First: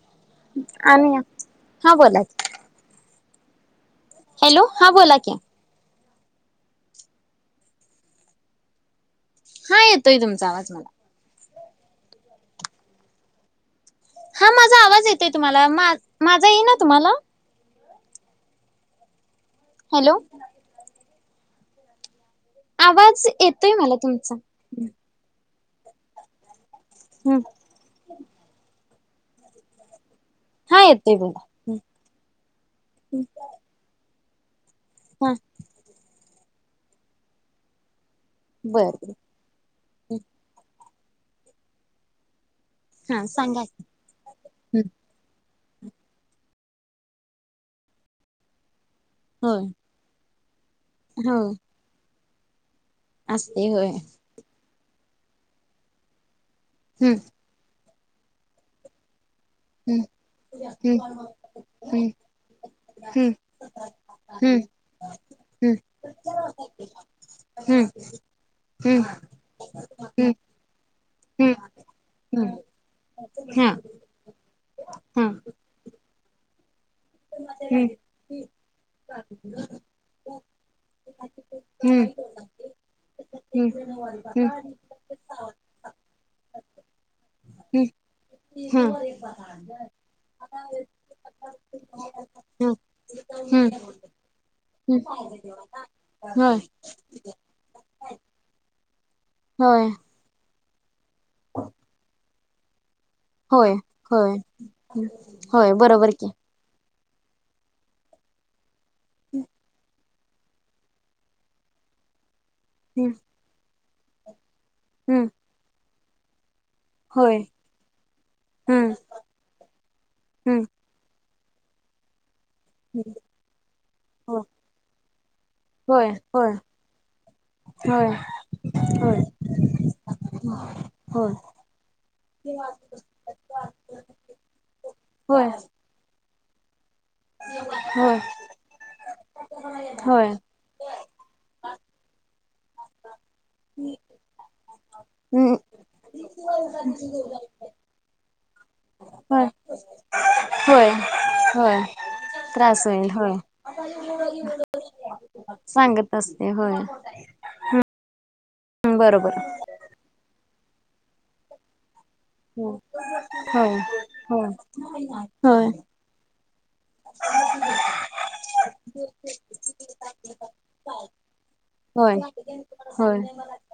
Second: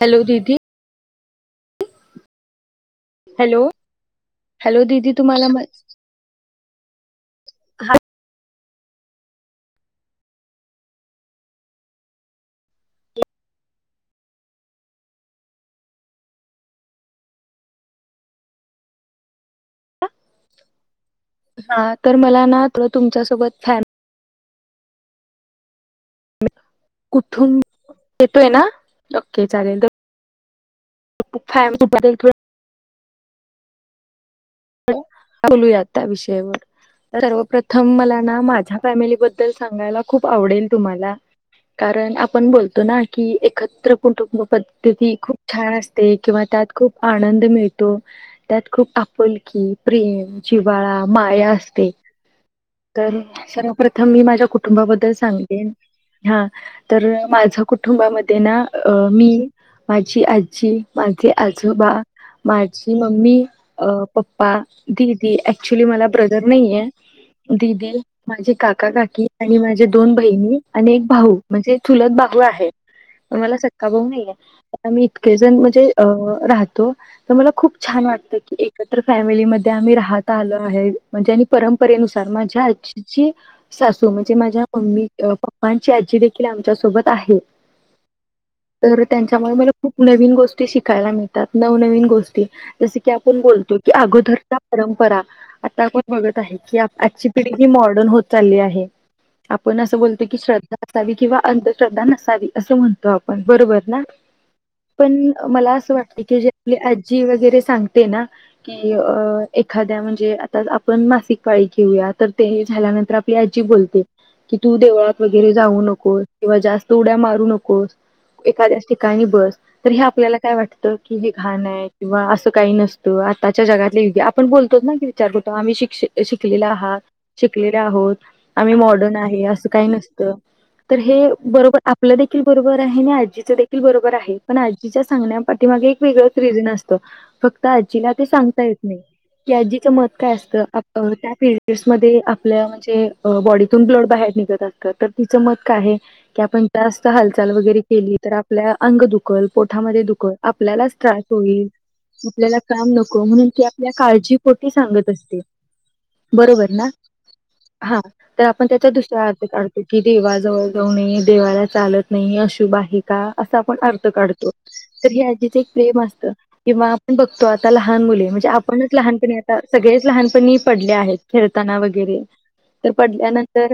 Hello दिदी आणि् हा बोलाय हॅलो हॅलो दिदी की तुम्हाला म हा येतोय तुमचा आवाज मला एक ह माझा आवाज येतोय तुम्हाला मा माझा ये ना तुम्हाला हॅलो हा तर मला ना त तुमच्या आवाज सोबत येतोय फॅम मला तुमचा हम्म कुठुंब येतोय ना के चालेल तर हा फाम बदल थोड ह ोलूया त्या विषयवर सर्वप्रथम मला माझ्या बर फॅमिलीबद्ल सांगायला बर खूप आवडेल तुम्हाला कारण आपण बो ना हा की सांगा एकत्र कुटुंब की. पद्धती खूप छान असते किंवा त्यात खूप आनंद मिळतो त्यात खूप आप क होय प्रेम जिवाळा हो माया असते तर असते होय सर्वप्रथम मी माझ्या कुटुंबाबद्दल सांगतेन हा तर हम्म माझ कुटुंबामध्ये ना अ मी हम्म माझी आजी माझे आजोबा हम्म माझी हम्म मम्मी अ ्पा हम्म ददी ऍक्च्युली मला ब्रदर नाही आहे हम्म दिदी माझी हम्म काका हम्म काकी आणि माझ्या दोन बहिणी आणि एक भाऊ हम्म म्हणजे झुलत हम्म हम्म भाहू हम्म आहे मला हा हा सत्का भाऊ नाहीये आता मी हम्म इतके जण म्हणजे अ राहत [unintelligible] मला खूप छान वाटतं की फॅमिली मधे आम्ही राहत आलो आहे म्हणजे हम्म परंपरेनुसार माझ्या आजी हम्म असं म्हणजे हम्म हम्म माझ्या मम्मी पप्पांची आजी देखील आमच्या सोबत आहे. हं. तर त्यां च्यामुळे मला खूप नवीन गोष्टी शिकायला मिळतात. न गोष्टी हा जसं की आपण हम्म बोलतो. [unintelligible] अगोदरचा हम्म परंपरा आता आपण बघत आहे होय की आजची पिढी ही मॉडर्न होत चालली आहे. आपण होय असं बोलतो की श्रद्धा असावी किंवा अंधश्रद्धा नसावी असं म्हणत होय बरोबर होय पण होय मला असं बरोबर वाटत की ज आप जी वगैरे सांगते ना की एखाद्या म्हणजे आता आपण मासिक पाळी घेऊया तर ते हम्म झाल्यानंतर आपली आजी बोलते कि तू देवळात हम्म वगैरे जाऊ नकोस. किंवा जास्त उड्या होय मारू नकोस, एखाद्याच हम्म ठिकाणी बस तर, हे आपल्याला काय हम्म वाटतं की घाण आहे किंवा असं काही नसतं. आजच्या जगातले य [unintelligible] हो आपण बोलतो ना कि विचार करतो आम्ही शिक होय होय शिकलेले आहात शिकलेले होय आहोत. आम्ही मॉडर्न होय आहे असं काही नसतं. तर हे होय बरोबर आपलं देखील बरोबर आहे आणि आजीचं देखील बरोबर आहे. पण आजीच्या सांगण्या होय पाठी माग एक वे तो [unintelligible] नसतो. काक्त आजीला होय ते सांगता येत नाही की आजीच मत होय काय असतं. त्या पिरिययड्समध्ये आपल्या म्हणजे बॉडीतून ब्लड बाहेर निघत असतं तर तिचं हम्म मत काय आहे की, आपण जास्त हालचाल वगैरे केली तर आपल्या अंग होय दुखल, पोटामध्ये दुखल, होय आपल्यालाच त्रास होईल, होय आपल्याला त्रास काम न होईल होय, असते सांगत असते बरोबर होय. ना हा तर आपण त्याचा हम्म दुसरा बरोबर अर्थ काढतो की देवाजवळ जाऊ नये देवाला चालत नाही हो अशुभ आहे का असं आपण होय अर्थ होय काढतो तर हे आजीच एक होय प्रेम असतं किंवा आपण बघतो आता लहान मुले म्हणजे आपणच लहानपणी आता सगळेच लहानपणी पडले आहेत खेळताना होय वगैरे. तर होय पडल्यानंतर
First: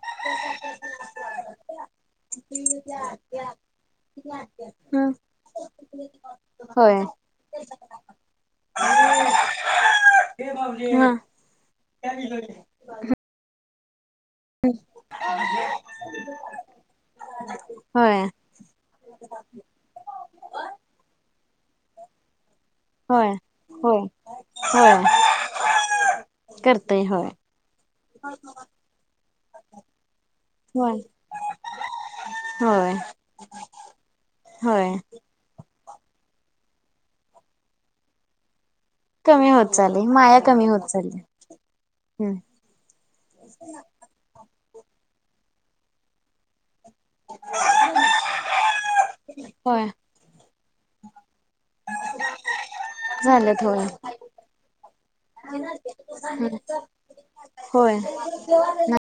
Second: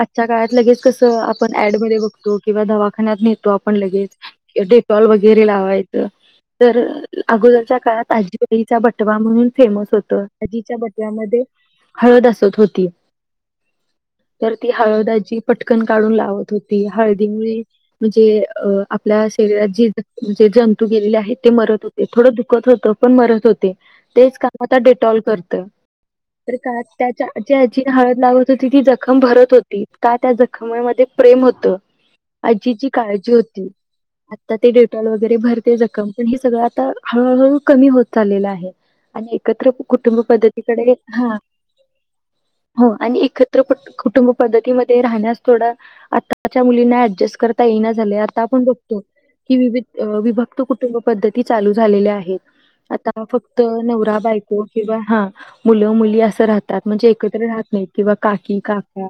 आजच्या काळात लगेच कसं आपण ऍड मधे बघतो किंवा दवाखान्यात आपण लगेच डेटॉल हम्म वगैरे लावायचो, तर होय अगोदरच्या काळात आजीवाईचा बटवा म्हणून फेमस होतं आजीच्या ह बटव्यामध्ये हळदासत होती. तर ती हळदाची पटकन काढून लावत होती. हळदीमुळे होय म्हणजे आपल्या शरीरात जे जंतू गेलेले आहेत ते मरत होते. थोडं दुखत होतं. होय मरत होते होय तेच काम आता होय डेटॉल करतय. तर का करतय त्या होय ज्या आजी हळद लावत होती. ती जखम भरत होती. का त्या होय जखमामध्ये प्रेम होतं आजी ची होय काळजी होती. आता ते होय डेटॉल वगैरे भर जखम पण हे सगळं आता हळूहळू कमी होत चाललेलं आहे. आणि कमी एकत्र होत चालली कुटुंब माया कमी होत पद्धतीकडे चालली हा हम्म हो आणि एकत्र कुटुंब पद्धतीमध्ये राहण्यास थोडा आताच्या मुली त्यांना अड्जस्ट करता येईना झालंय. आता आपण बघतो कि विभक्त कुटुंब पद्धती चालू झालेल्या आहेत. बागा आता फक्त झालेत होय नवरा बायको किंवा हा मुलं मुली असं राहतात म्हणजे एकत्र राहत होय नाही. व काकी काकू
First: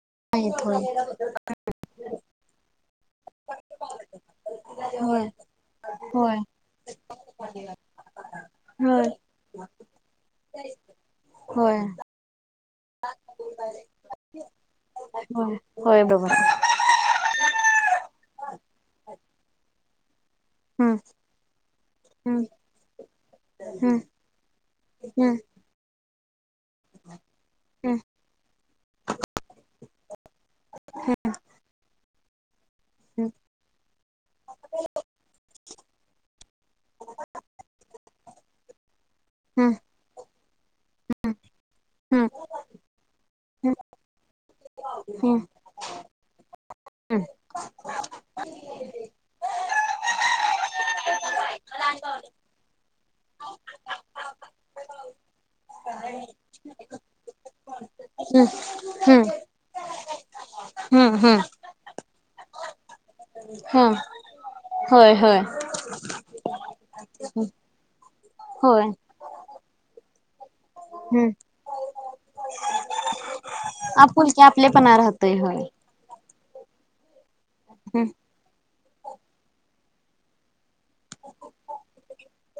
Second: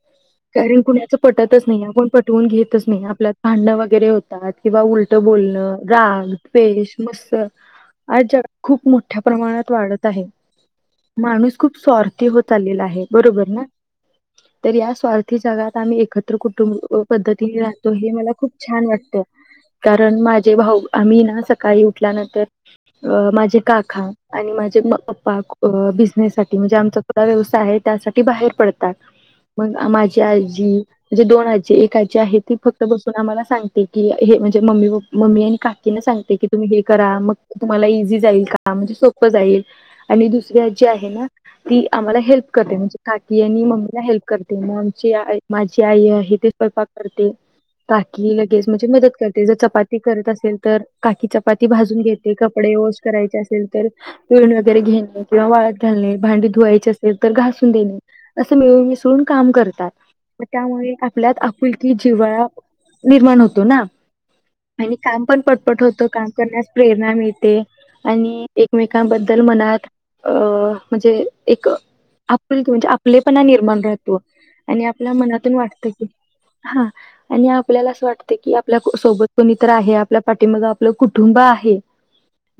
[unintelligible] कारण कुणाचं पटतच नाही. आपण पटवून घेतच नाही. आपल्यात भांडणं वगैरे होतात किंवा उलटं होय बोलण राग, होय द्वेष, मस्त. आज जग खूप होय मोठ्या प्रमाणात वाढत आहे. माणूस खूप होय स्वार्थी होत चाललेला आहे बरोबर ना? तर या स्वार्थी होय जगात आम्ही होय बरोबर एकत्र कुटुंब पद्धतीने राहतो हे मला खूप छान वाटतं. कारण माझे भाऊ हम्म आम्ही ना सकाळी उठल्यानंतर हम्म अ माझ्या हम्म काका आणि माझ्या हम्म पप्पा बिझनेस म्हणजे आमचा ा व्यवसाय आहे हम्म त्यासाठी बाहेर पडतात मग माझी आजी म्हणजे दोन आजी एक आजी आहे ती फक्त बसून हम्म आम्हाला सांगते की हे म्हणजे मम्मी मम्मी आणि काकीनें सांगते की तुम्ही हे करा मग तुमला इझी जाईल का म्हणे जाईल हम्म आणि दुसऱ्या जी आहे ना ती आम्हाला हम्म हेल्प करते म्हणजे काकी आणि मम्मीला हेल्प करते ग आमची हम्म माझी आई आहे ते स्वयंपाक करते हम्म काकी लगेच म्हणजे मदत करते जर चपाती करत असेल तर काकी चपाती भाजून घेत कपडे करायचे असेल तर तुरण वगैरे घेणे किंवा वाळत घालणे भांडी धुवायची असेल तर घासून देणे असं मिळून मिसळून हम्म काम करतात त्यामुळे आपल्यात हम्म आपुलकी जिवळा निर्माण होतो ना हम्म आणि होय काम होय पण पटपट होतं काम करण्यास प्रेर आणि होय एकमेकांबद्दल मनात अ म्हणजे हम्म एक आपल क म्हणजे आपलेपणा निर्माण राहतो आपुलकी आणि आपलेपणा आपल्या राहतोय मनातून होय वाटत की हा आणि आपल्याला असं हम्म वाटतं की आपल्या सोबत कोणीत आहे आपल्या पाठीमाग आपलं कुटुंब आहे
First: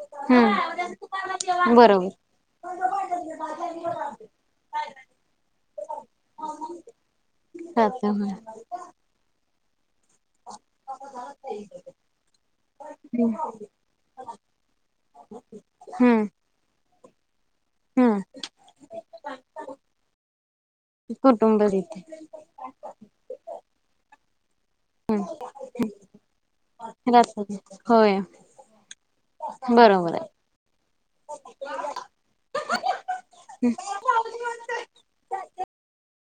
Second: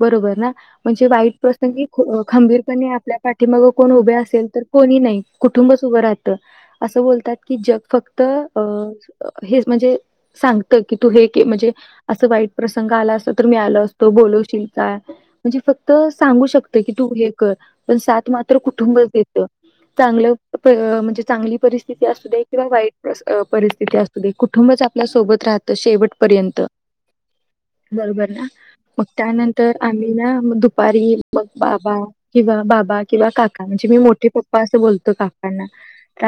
बरोबर ना हम्म म्हणजे वाईट प्रसंग की बरोबर खंबीरपणे आपल्या पाठी मग कोण उभे असेल तर कोणी कु बतात राहतोय जक्त होय म्हणजे सांगत की तू हे म्हणजे असं वाईट प्रसंग आला अस हम्म तर मी आलं तो बोलवशील का म्हणजे फक्त हम्म सांगू शकत की तू हे पण हम्म सात मात्र कुटुंबच येत चांगलं म्हणजे चांगली कुटुंब रीती परिस्थिती असू दे किंवा वाईट परिस्थिती असू दे कूठं बंच आपल्या सोबत राहतं शेवट पर्यंत रात्री होय बरोबर ना. त्यानंतर आम्ही बरोबर आहे ना दुपारी मग बाबा किंवा बाबा किंवा काका म्हणजे मी मोठे पप्पा असं बोलतो का कांणा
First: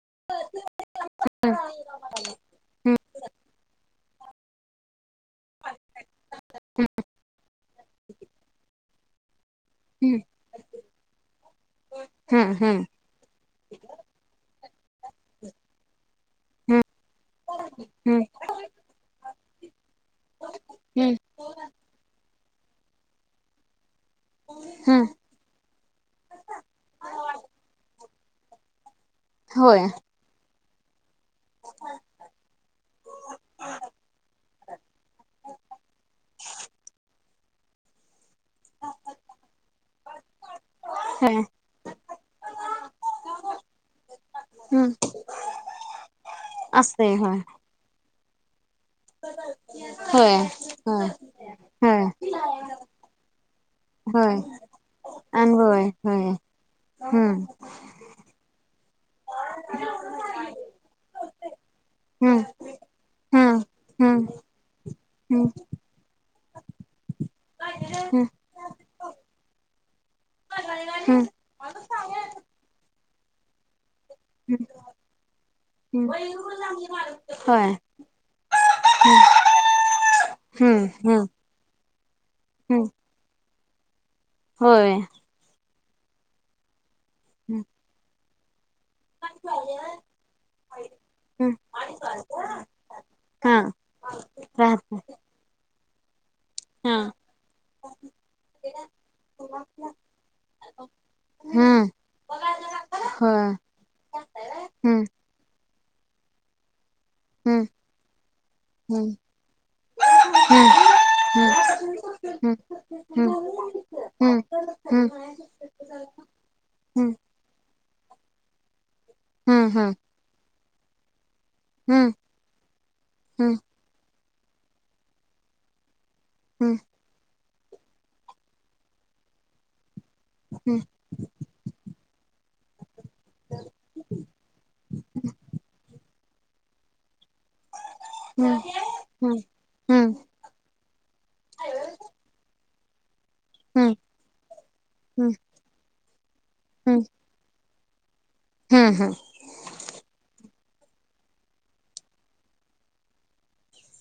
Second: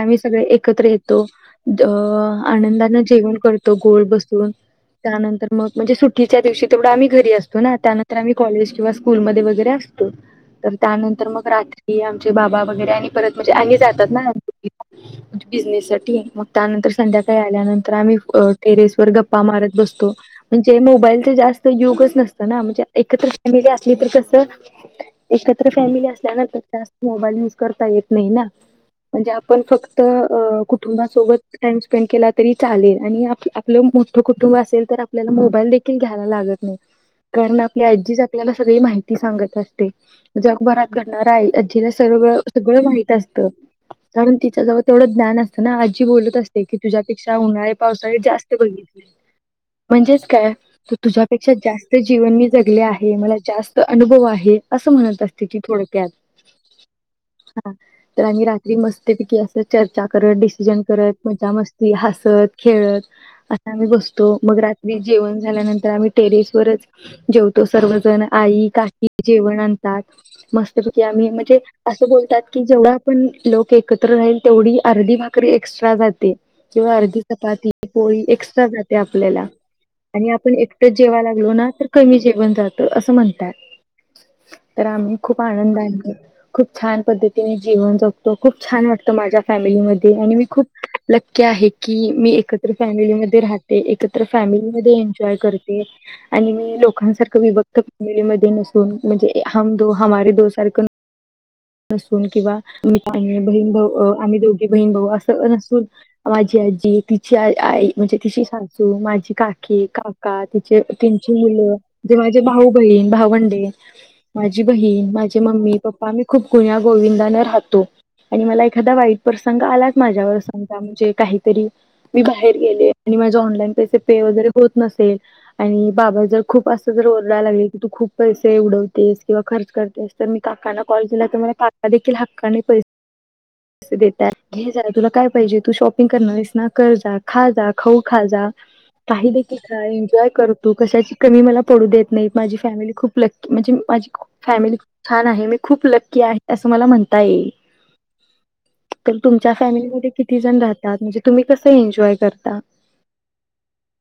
आम्ही सगळे एकत्र येतो. द हम्म आनंदाने जेवण करतो गोल बसून त्यानंतर मग म्हणजे सुटीच्या दिवशी तेवढं आम्ही घरी असतो ना त्यानंतर आम्ही काॅलेज किंवा स्कूलमध्ये वगैरे असतो. हम्म तर त्यानंतर मग रात्री आमचे हम्म बाबा हम्म वगैरे आणि परत म्हणजे आणि जातात ना, बिझनेस साठी मग हम्म त्यानंतर संध्याकाळी आल्यानंतर आम्ही हम्म टेरेस वर गप्पा मारत बसतो म्हणजे हम्म मोबाईल जास्त युज च नसतं ना. म्हणजे एकत्र फॅमिली तर कस हम्म एकत्र फॅमिली असल्यानंतर जास्त मोबाईल युज करता येत नाही ना म्हणजे आपण होय फक्त कुटुंबात सोबत टाईम स्पेंड केला तरी चालेल आणि आप आपलं मोठं कुटुंब असेल तर आपल्याला मोबाईल देखील घ्या यला लागत नाही. कारण आपली आजी आपल्याला सगळी माहिती सांगत असते. जगभरात घडणार होय आहे अजीला सगळ सगळं माहित असते. होय कारण तिच्याजवळ हम्म तेवढं ज्ञान असतं ना आजी बोलत असते की असतय तुझ्यापेक्षा होय उन्हाळे पावसाळी जास्त म्हणजेच होय काय होय तुझ्यापेक्षा जास्त होय जीवन मी जगले आहे. मला जास्त अनुभव होय आहे. असं म्हणत असते ती अनुभव आहे थोडक्यात, होय हम्म हा तर आणि रात्री मस्त त्यापैकी असं चर्चा करत डिसिजन करत मजा मस्ती हम्म हसत खेळत हम्म असा आम्ही हम्म बसतो मग रात्री जेवण हम्म झाल्यानंतर आम्ही टेरेसवरच जेवतो सर्वजण हम्म आई, काकी जेवण आणतात मस्तपैकी हम्म आम्ही म्हणजे असं बोलतात की जेवढा आपण लोक एकत्र राहील तेवढी अर्धी भाकरी एक्स्ट्रा हम्म जाते. किंवा अर्धी चपाती, होय पोळी एक्स्ट्रा जाते आपल्याला आणि आपण हम्म एकटंच जेवाय हम्म लागलो ना. तर जेवण जात हम्म अस म्हणतात तर होय आम्ही खूप आनंदाने खूप छान पद्धतीने जीवन जगतो खूप छान वाटत माझ्या फॅमिलीमध्ये आणि मी खूप लक्की हम्म आहे की मी एकत्र फॅमिलीमध्ये हा राह ते. एकत्र फॅमिली मध्ये राहत एजॉय करते आणि मी हा लोकांसारखं विभक्त फॅमिलीमध्ये नसून म्हणजे हम दो हमे दो सारखं हम्म नसून किंवा ही होय बहीण भाऊ आम्ही दोघी बहीण हम्म भाऊ असं नसून, माझी आजी तिची आ हम्म आई म्हणजे तिची सासू हम्म माझी काकी काका तिचे हम्म तिची मुलं माझे हम्म भाऊ, बहीण, भावंडे, माझी बहीण, माझे मम्मी, पप्पा मी खूप गुण्या गोविंदाने राहतो. आणि मला एखादा वाईट प्रसंग आला माझ्यावर समजा काही मी बाहेर गेले आणि माझ ऑनलाईन पैसे पे वगैरे होत नसेल आणि बाबांचे खूप असं जर ओरडाय लागले. की तू खूप पैसे उडवतेस किंवा खर्च करतेस, तर मी काकाना आमच्या कॉल केला तर मला काका देखील हक्काने असं देत्यात घे जा तुला काय पाहिजे तू शॉपिंग करणार आहेस ना कर जा खा जा खाऊ खाजा काही देखील खा एन्जॉय कर तु कशाची कमी मला पडू देत नाही माझी फॅमिली खू प लक्की म्हणजे माझी फॅमिली खूप छान आहे मी खूप लक्की आहे असं मला म्हणता येईल. तर तुमच्या फॅमिलीमध्ये किती जण राह तात म्हणजे तुम्ही कसं एन्जॉय करता?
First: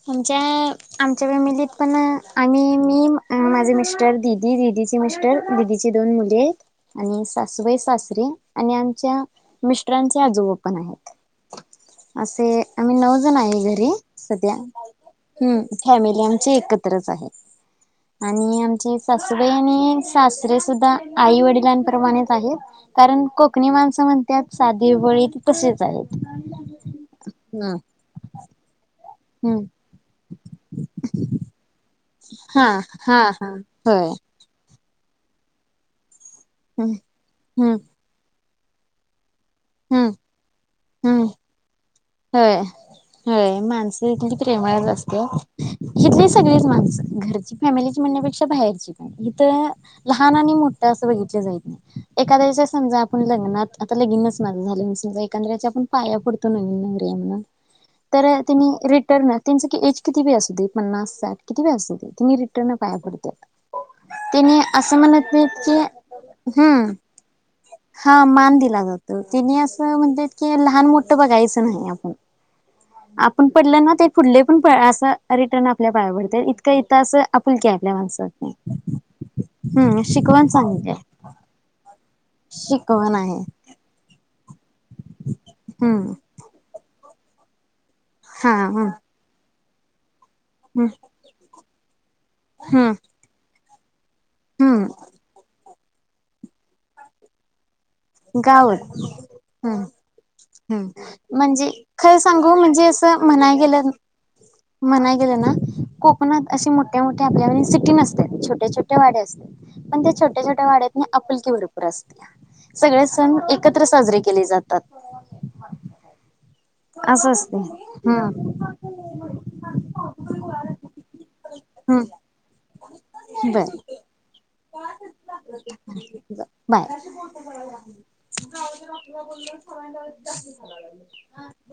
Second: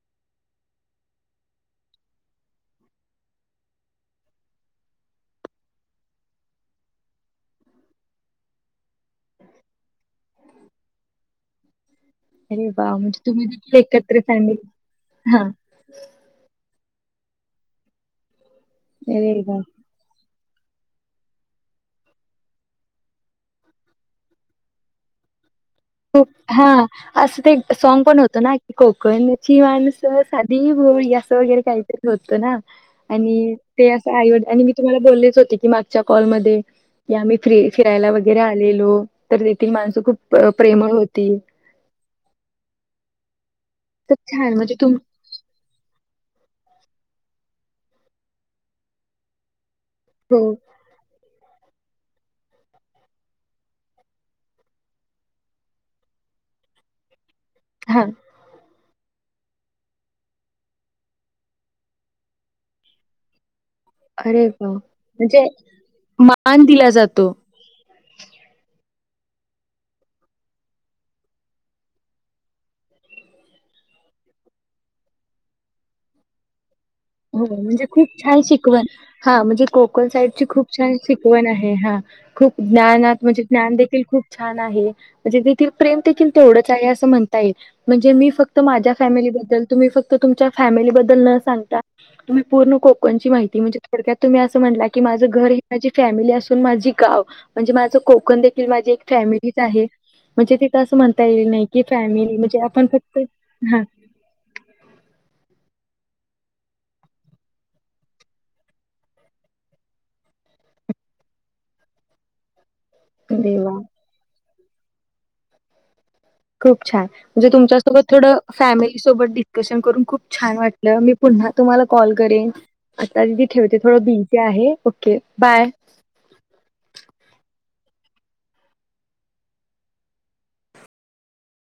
आमच्या आमच्या फॅमिलीत पण आम्ही मी माझे मिस्टर दिदी दी दी चे मिस्टर दिदी दोन मुले आणि सासूबाई सासरे आणि आमच्या मिस्ट रांचे आजोबा पण आहेत. असे अरे वा आम्ही नऊ म्हणजे जण तुम्ही आहे देखील घरी एकत्र सध्या फॅमिली हा हम्म फॅमिली आमची एकत्रच आहे आणि आची अरे सासबा वा आणि सास दुरे सुद्धा आई वडिलांपमाणेच आहेत कारण कोकणी माणसं म्हणतात साधी वळीत खू हा असं ते हम्म. सॉग पण होत ना खूप कोकण्ची हम्म माणसं साधी भोळी असं वगैरे खायचं होत ना हा हा हा आणि ते अस होय आईव मी तुम्हाला बोललेच होते की मागच्या कॉलमध्येध्ये हम्म की आम्ही फ हम्म फिरायला वगैरे आलेलो तर तेथील माणसं हम्म खूप प्रेमळ होती हय हय माणस तर त छान म्हणजे प्रेमळ तुम असते हथले सगळेच माणसं घरची फॅमिलीची म्हणण्यापेक्षा बाहेरची पण हिथ लहान आणि मोठं असं बघितलं जाय ह एखद्याच्या समजा आपण लग्ना आता लगनच मजा झाली समजा एकादच्या आपण पाया पडतो लगन लग्न हां. रिर्न त्यांच एज किती वे असू दे पन्नास साठ किती वे असू दे ति रिटर्न पाया पडत अरे तिने वाह! असं म्हणजे म्हणतलेत की मान दिला हम् जातो. हा मान दिला जातो तिने असं म्हणत की लहान मोठं बघायचं नाही आप आपण पडलं ना ते पुुढले पण अस रिटर्न आपल्या पायावर हो म्हणजे खूप छान शिकवण हा म्हणजे हम्म कोकण साईडची शिकवण खूप चांगली छान आहे शिकवण आहे ह हा खूप शिकवण ज्ञानात आहे म्हणजे ज्ञान देखील खूप छान आहे म्हणजे तेथील प्रेम हम्म देखील तेवढंच आहे असं म्हण म्हणजे मी हा फक्त ह माझ्या फॅमिलीबद्दल तुम्ही फक्त तुमच्या हम्म फॅमिलीबद्दल न सांगता तुम्ही पूर्ण हम्म कोकणची माहिती म्हणजे थोडक्यात तुम्ही असं म्हटलं की हम्म माझं घर हे माझी फॅमिली असून माझी गाव म्हणजे माझं कोकण देखील माझी एक फॅमिलीच आहे म्हणजे ह तिथं असं म्हणता येईल नाही म्हणजे की खरं फॅमिली सांगू म्हणजे आपण फक्त असं म्हणाय हा गेलं मना गले ना ख अे मोठे मोठे आपल्या सिटी नसते छोटे छोटे वाड्या असात पण त्या छोट्या छोट्या वाड्यात पल क वरपूर असस्त सगळे सण देवा एकत्र साजरे केले जातात खूप छान असं म्हणजे असते तुमच्यासोबत थोडं हम्म. फॅमिली सोबत डिस्कशन करून खूप छान वाटलं मी पु ह तुम्हाला हम्म कॉल करेन आता दिदी बर ठेवते थोडं बीझी आहे ओके बाय बाय ड्राऊ बोल सा लाग